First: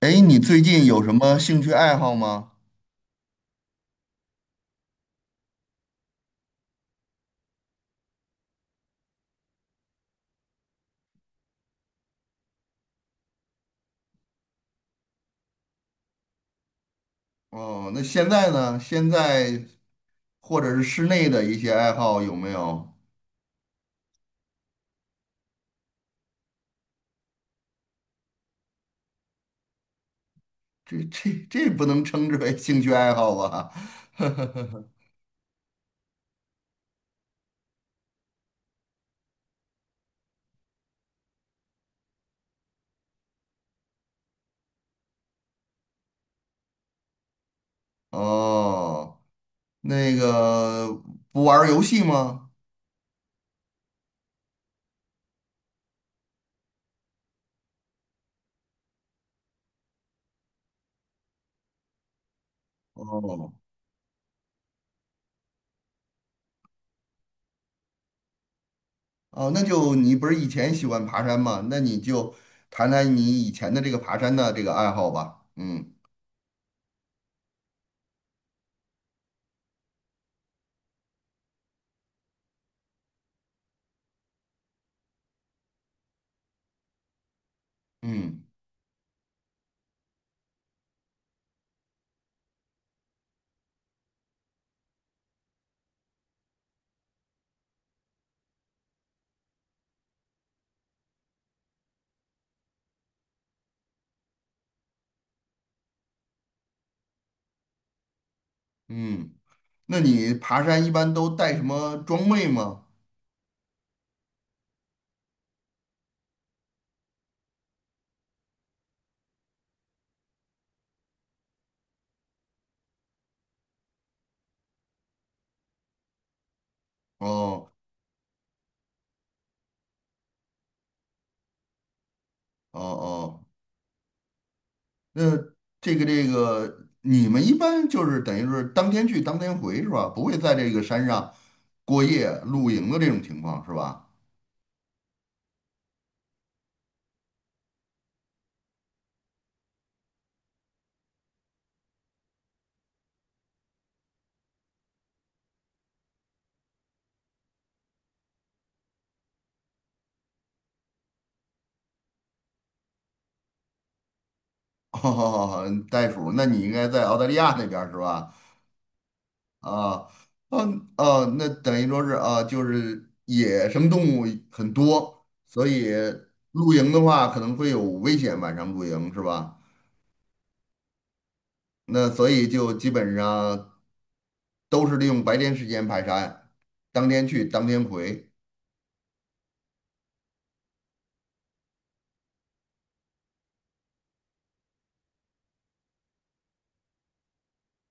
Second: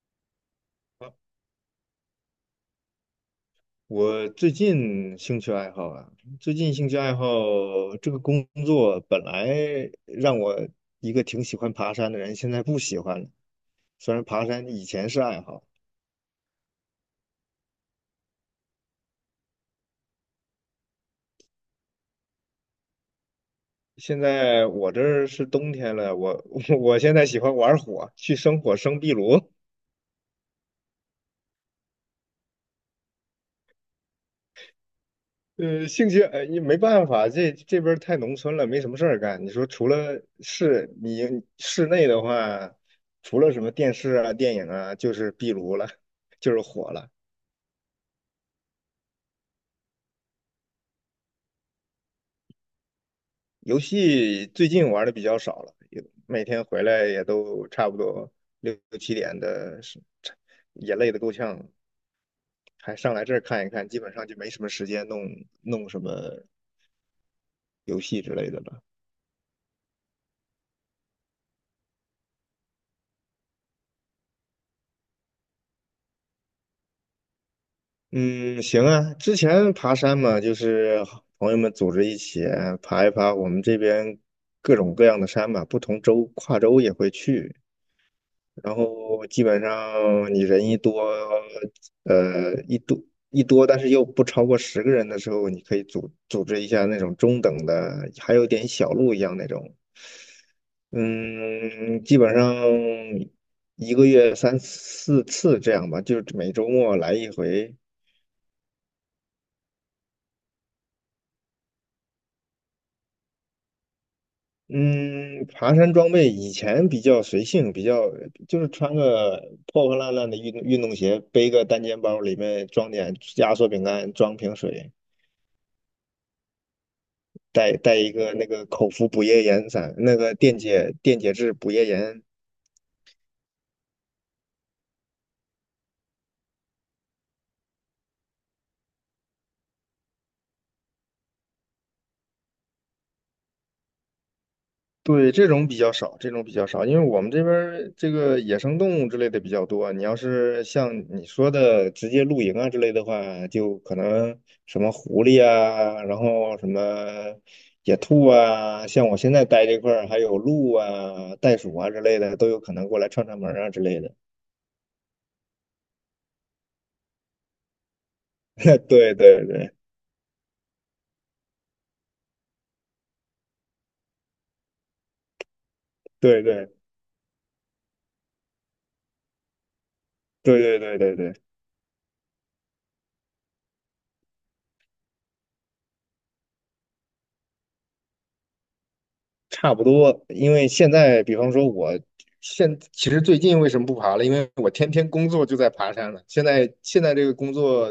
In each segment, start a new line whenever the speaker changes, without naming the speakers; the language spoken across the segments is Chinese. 哎，你最近有什么兴趣爱好吗？
我最近兴趣爱好啊，最近兴趣爱好，这个工作本来让我一个挺喜欢爬山的人，现在不喜欢了。虽然爬山以前是爱好，
哦，那现在呢？现在或者是室内的一些爱好有没有？
现在我这儿是冬天了，我 我现在喜欢玩火，去生火生壁炉。
这不能称之为兴趣爱好吧？
兴趣你没办法，这边儿太农村了，没什么事儿干。你说除了室内的话，除了什么电视啊、电影啊，就是壁炉了，就是火了。
哦，那个不玩儿游戏吗？
游戏最近玩的比较少了，也每天回来也都差不多六七点的，是也累得够呛，还上来这儿
哦
看一看，基本上就没什么时间弄什么游戏之类的了。
哦，那就你不是以前喜欢爬山吗？那你就谈谈你以前的这个爬山的这个爱好吧。嗯
嗯，行啊，之前爬山嘛，就是朋友们组织一起爬一爬我们这边各种各样的山吧，不同州跨州也会去。
嗯
然后基本上你人一多，呃，一多但是又不超过10个人的时候，你可以组织一下那种中等的，还有点小路一样那种。嗯，基本上一个月三四次这样吧，就是每周末来一回。
嗯，那你爬山一般都带什么装备吗？
嗯，爬山装备以前比较随性，比较就是穿个破破烂烂的运动鞋，背个单肩包，里面装点压缩饼干，装瓶水。
哦。
带一个那个口服补液盐散，那个电解质补液盐。
哦哦，那这个，你们一般就是等于是当天去当天回是吧？不会在这个山上过夜露营的这种情况是吧？
对，这种比较少，这种比较少，因为我们这边儿这个野生动物之类的比较多。你要是像你说的直接露营啊之类的话，就可能什么狐狸啊，然后什么野兔啊，像我现在待这块儿还有鹿啊、袋鼠啊之类的，都有可能过来串串门儿啊之类的。
哦，嗯袋鼠，那你应该在澳大利亚那边儿是吧？
对对对
啊，嗯哦，那等于说是啊，就是野生动物很多，所以
对对
露
对
营的话可能会有危险，晚上露营是吧？
对对对对对。
那所以就基本上都是利用白天时间排山，当天去当天回。
差不多，因为现在，比方说我其实最近为什么不爬了？因为我天天工作就在爬山了。现在这个工作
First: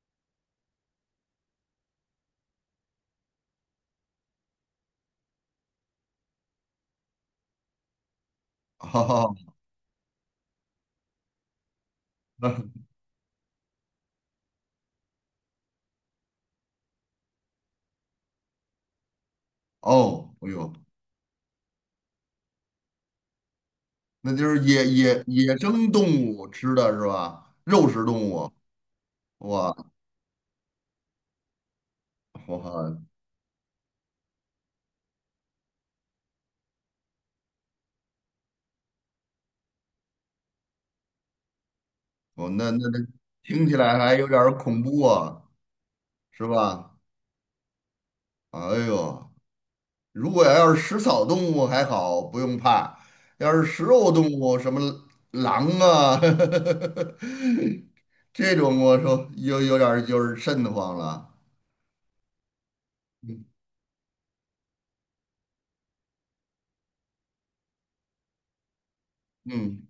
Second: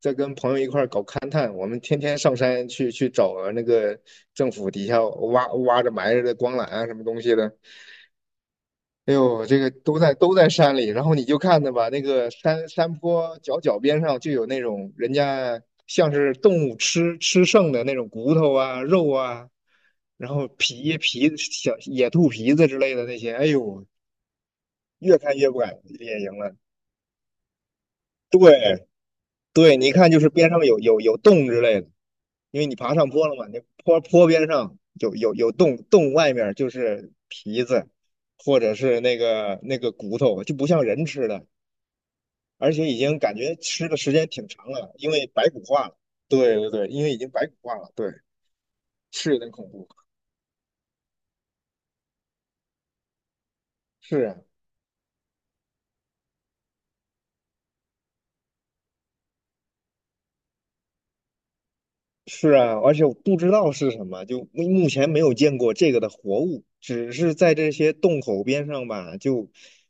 在跟朋友一块儿搞勘探，我们天天上山去找那个政府底下挖着埋着的光缆啊，什么东西的。哎
哦，
呦，这个都在山里，然后你就看着吧，那个
那
山坡脚边上就有那种人家像是动物吃剩的那种骨头啊、肉啊，然
哦，
后
哎呦，
小野兔皮子之类的那些，哎呦，
那就是野
越
野
看越
野
不敢
生
野
动
营
物
了。
吃的是吧？肉食动物，
对
哇
对，你一看就是边上有洞之类的，因为你爬
哇，
上坡了嘛，那坡边上有洞，洞外面就是皮子或者是那个骨头，就不像人吃的。
哦，那
而
那
且已
那
经感觉
听起
吃的
来
时
还有
间
点
挺
儿
长
恐
了，
怖
因为
啊，
白骨化了。
是
对对对，
吧？
因为已经白骨化了，对，
哎
是
呦，
有点恐怖。
如果要是食草动物还好，不用怕；要是食肉
是
动
啊，
物，什么狼啊，这种我说有点儿就是瘆得慌了。
是啊，而且我不
嗯，
知道是什么，就前没有见过这个的活物，只是在这些洞口边上吧，就
嗯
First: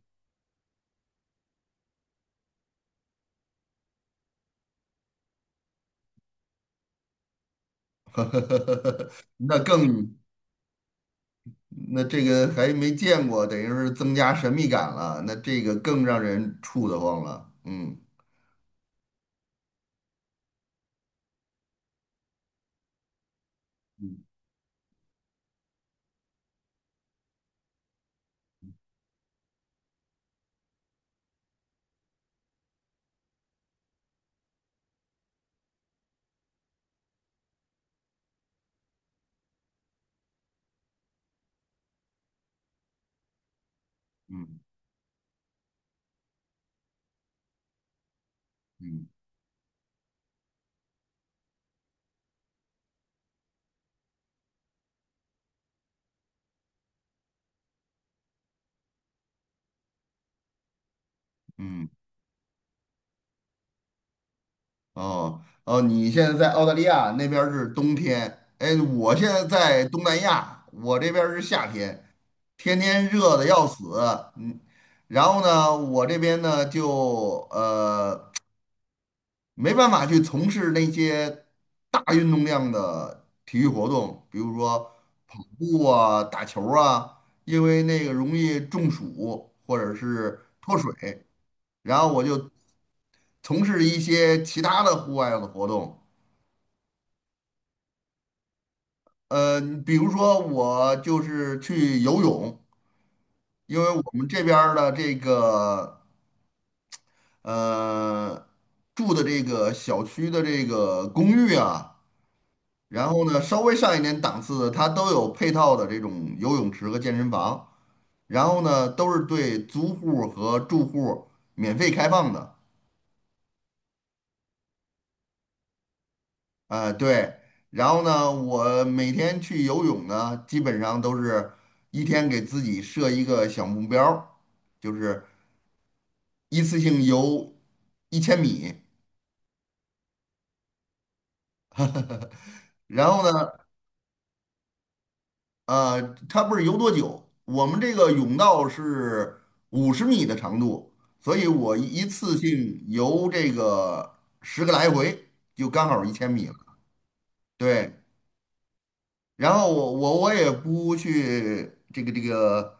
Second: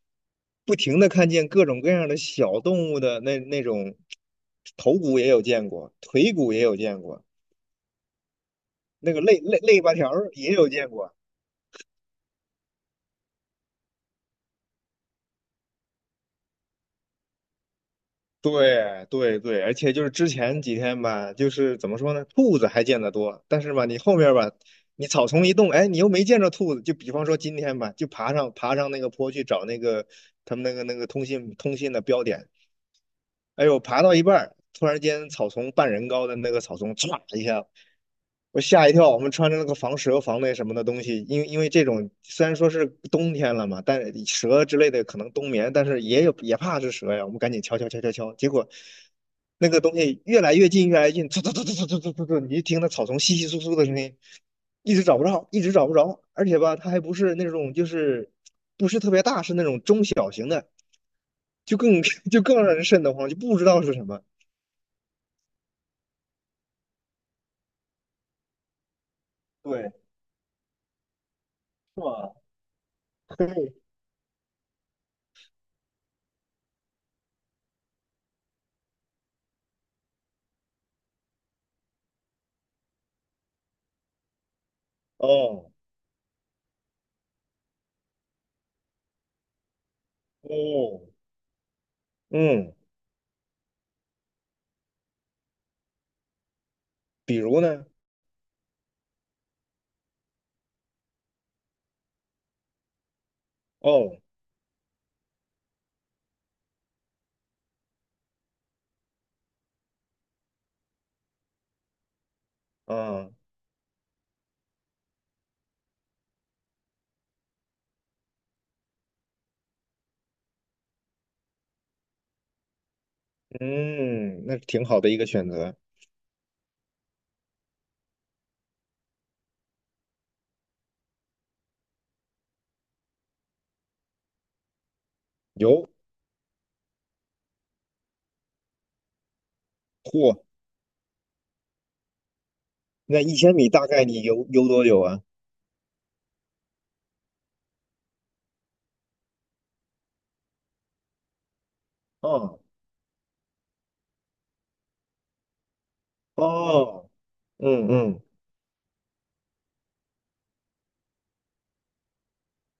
不停的看见各种各样的小动物的那种头骨也有见过，腿骨也有见过，那个肋
那
肋肋巴条
更。
儿也有见过。
那这个还没见过，等于是增加神秘感了，那这个更让人怵得慌了。嗯
对对对，而且就是之前几天吧，就是怎么说呢，兔子还见得多，但是吧，你后面吧，你草丛一动，哎，你又没见着兔子。就比方说今天吧，就爬上那个坡去找那个他们那个通信的标点，哎呦，爬到一半儿突然间草丛半人高的那个草丛，唰一下我吓一跳，我们穿着那个防蛇、防那什么的东西，因为这种虽然说是冬天了嘛，但是
嗯
蛇之类的可能冬眠，但是也有也怕是蛇呀，我们赶紧敲敲敲敲敲，结果
嗯
那个东西越来越近，越来越近，突突突突突突突突，你就听那草丛窸窸窣窣的声音，一直找不着，一直找不着，而且吧，它还不是那种就是不是特别大，是那种中小型的，就
嗯，
更 就更让人瘆得慌，就不知道是什么。
哦哦，你现在在澳大利亚那边儿是冬天，哎，我现在在
对，
东南亚，我这边儿是夏
是
天，
吧？
天天热 的要
嘿，
死，嗯，然后呢，我这边呢就呃没办法去从事那些大运动量的体育活动，比如说跑
哦，
步啊、打球儿啊，因为那个容易中暑或者是脱
哦，
水。然后我就
嗯。
从事一些其他的户外的活动，
比如呢？
呃，比如说我就是去游泳，因为我
哦，
们这边儿的这个呃住的这个小区的这个公寓啊。然后
啊，
呢，稍微上一点档次的，它都有配套的这种游泳池和健身房，然后呢，都是对租户和住户免费开放的。
嗯，那挺好的一个选择。
对，然后呢，我每天去游泳呢，基本上都是一天给自己设一个小目标儿就是
游，
一次性游一千米。
嚯，
然
那
后
一
呢，
千米大概你游多久啊？
呃，它不是游多久，我们这个甬道是50米的长度，所以我一次
哦，
性游这个10个来回就刚好一千米了。
哦，嗯
对，
嗯，
然后我也不去这个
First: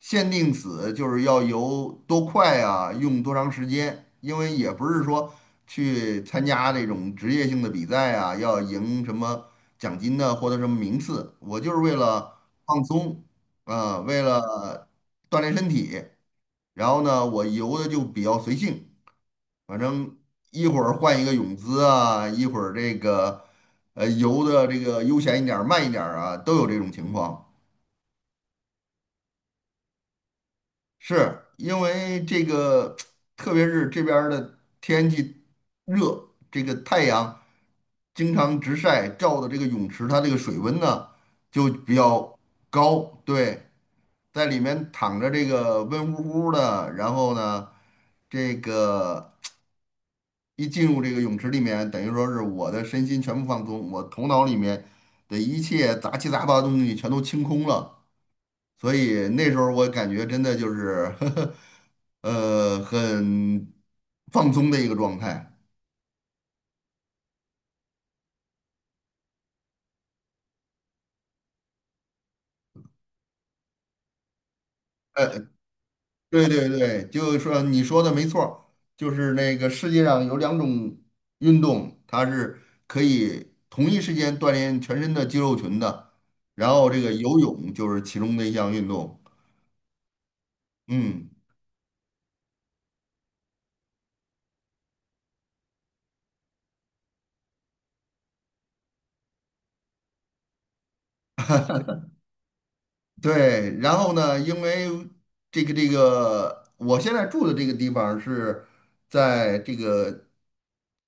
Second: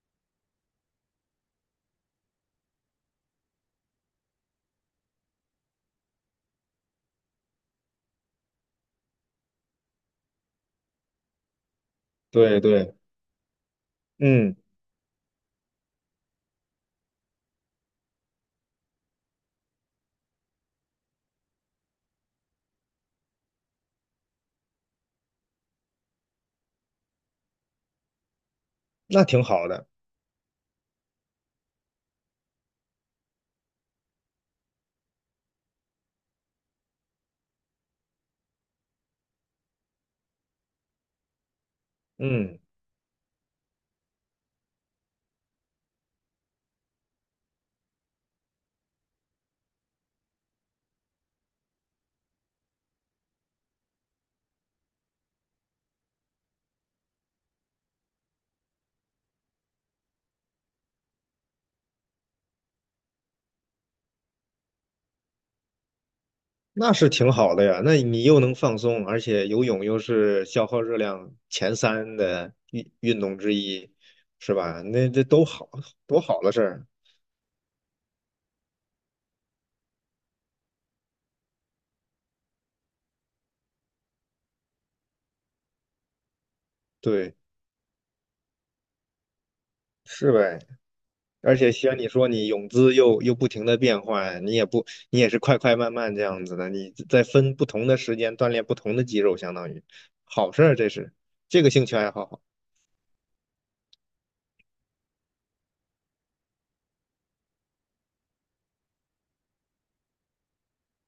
限定死，就是要游多快啊，用多长时间，因为也不是说去参加这种职业性的比赛啊，要赢什么奖金的获得什么名次，我就是为了
对
放
对，
松啊，为
嗯，
了锻炼身体，然后呢，我游的就比较随性。反正一会儿换一个泳姿啊，一会儿这个游的这个悠闲一点儿、慢一点儿啊，都有这种情况。
那挺好的，
是因为这个，特别是这边儿的天气热，这个太阳经常直晒，照的这个泳池它这个水温呢就比较
嗯，
高，对，在里面躺着这个温乎乎的，然后呢，这个。一进入这个泳池里面，等于说是我的身心全部放松，我头脑里面的一切杂七杂八的东西全都清空了。所以那时候我感觉真的就是 呵呵，很放松的一个状态。
那是挺好的呀。那你又能放松，而且游泳又是消耗热量前三的运动之一，是吧？那这
呃，
都好，多好
对
的事
对
儿。
对，就是说你说的没错儿就是那个世界上有两种运动，它是可以同一时间锻炼全身的肌肉群的，然后这个
对，
游泳就是其中的一项运动。
是呗。
嗯。
而且像你说，你泳姿又不停的变换，你也不，你也是快快慢慢这样子的，你在分不同的时间锻炼不同的肌肉，相当于好事儿，这是这个兴趣爱好
对，然后呢，因为这个，我现在住的这个地方是在这个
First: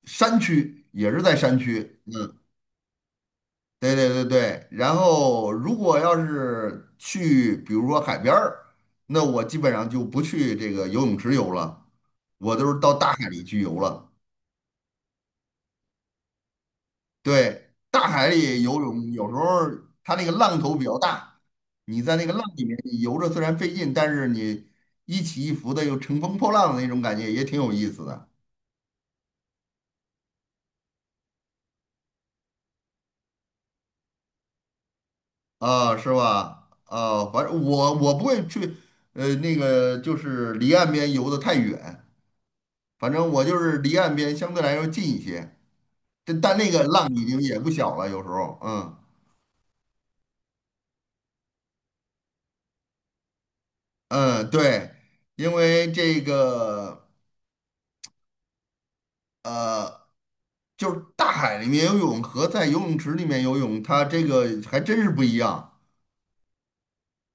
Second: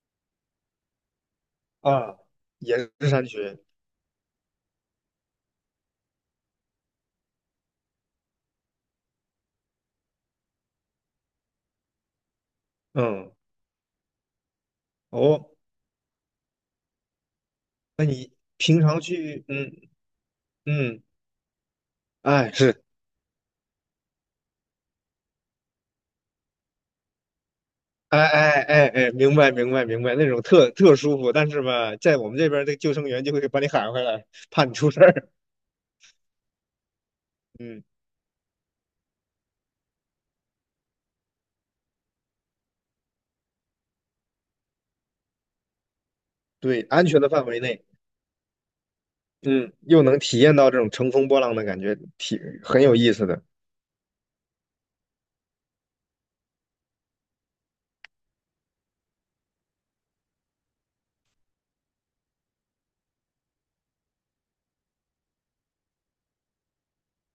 山区，也是在山区。
啊，也是山区，
对对对对，然后如果要是去，比如说海边儿，那我基本上就不去这个游泳池游了，我都是到大海
嗯，
里去游了。
哦，
对，大海里游
平常
泳有时候
去，嗯
儿它那个浪头比较
嗯，
大，你在那个浪
哎
里面
是，
你游着虽然费劲，但是你一起一伏的又乘风破浪的那种感觉也挺有意思
哎
的
哎哎哎，明白明白明白，那种特舒服，但是吧，在我们这边儿这个救生员就会把你喊回来，怕你出事儿，
啊，是吧？啊，反正
嗯，
我不会去，那个就是离岸边游的太远，反正我就是离岸边相对来说近一些，但那
对，
个
安
浪
全
已
的
经
范
也
围
不
内。
小了，有时候，嗯
嗯，又能体验到这种乘风破浪的感觉，挺很有意思的
嗯，对，因为这个。呃，就是大海里面游泳和在游泳池里面游泳，它这个还真是不一样。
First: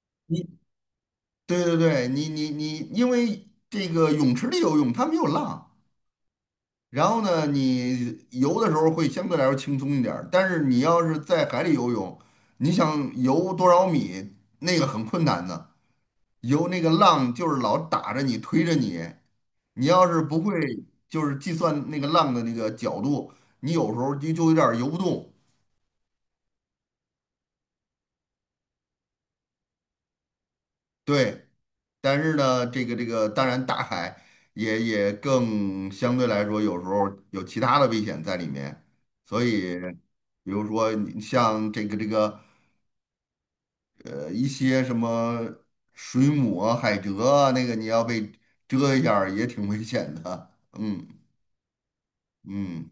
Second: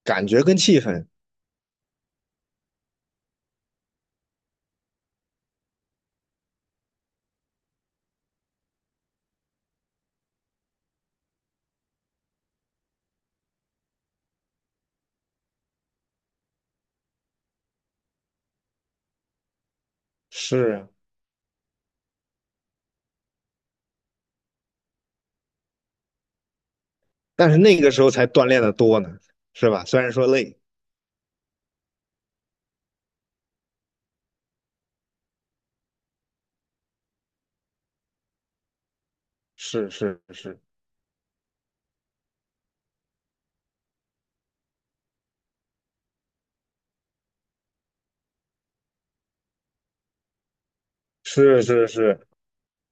感觉
你
跟气氛。
对对对，你，因为这个泳池里游泳它没有浪，然后呢，你游的时候会相对来说轻松一点儿，但是你要是在海里游泳，你想游多少米，那个很困难的，游那个浪就是老打着你推着你，你要是不会
是啊，
就是计算那个浪的那个角度，你有时候就有点儿游不动。
但是那个时候才锻炼的多呢，是吧？虽然说累，
对，但是呢，这个，当然大海也更相对来说，有时候有其他的危险在里面，所以
是是
比
是
如说你像这个一些什么水母啊、海蜇啊，那个你要被蛰一下儿也挺危险的。嗯
是是是，
嗯，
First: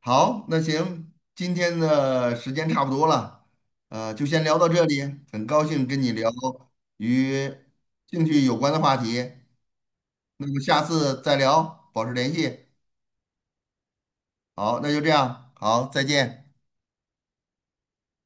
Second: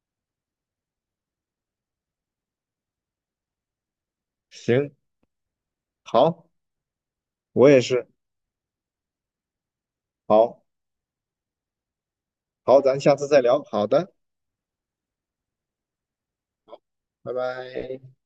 好，那行，今天的时间差不多了，就先聊到这
行，
里，很高兴跟你聊
好，
与
我也是，
兴趣有关的话题。那么
好
下次再聊，保持联系。
好，咱下次再聊。好的，
好，那就这样，好，再见。
拜拜。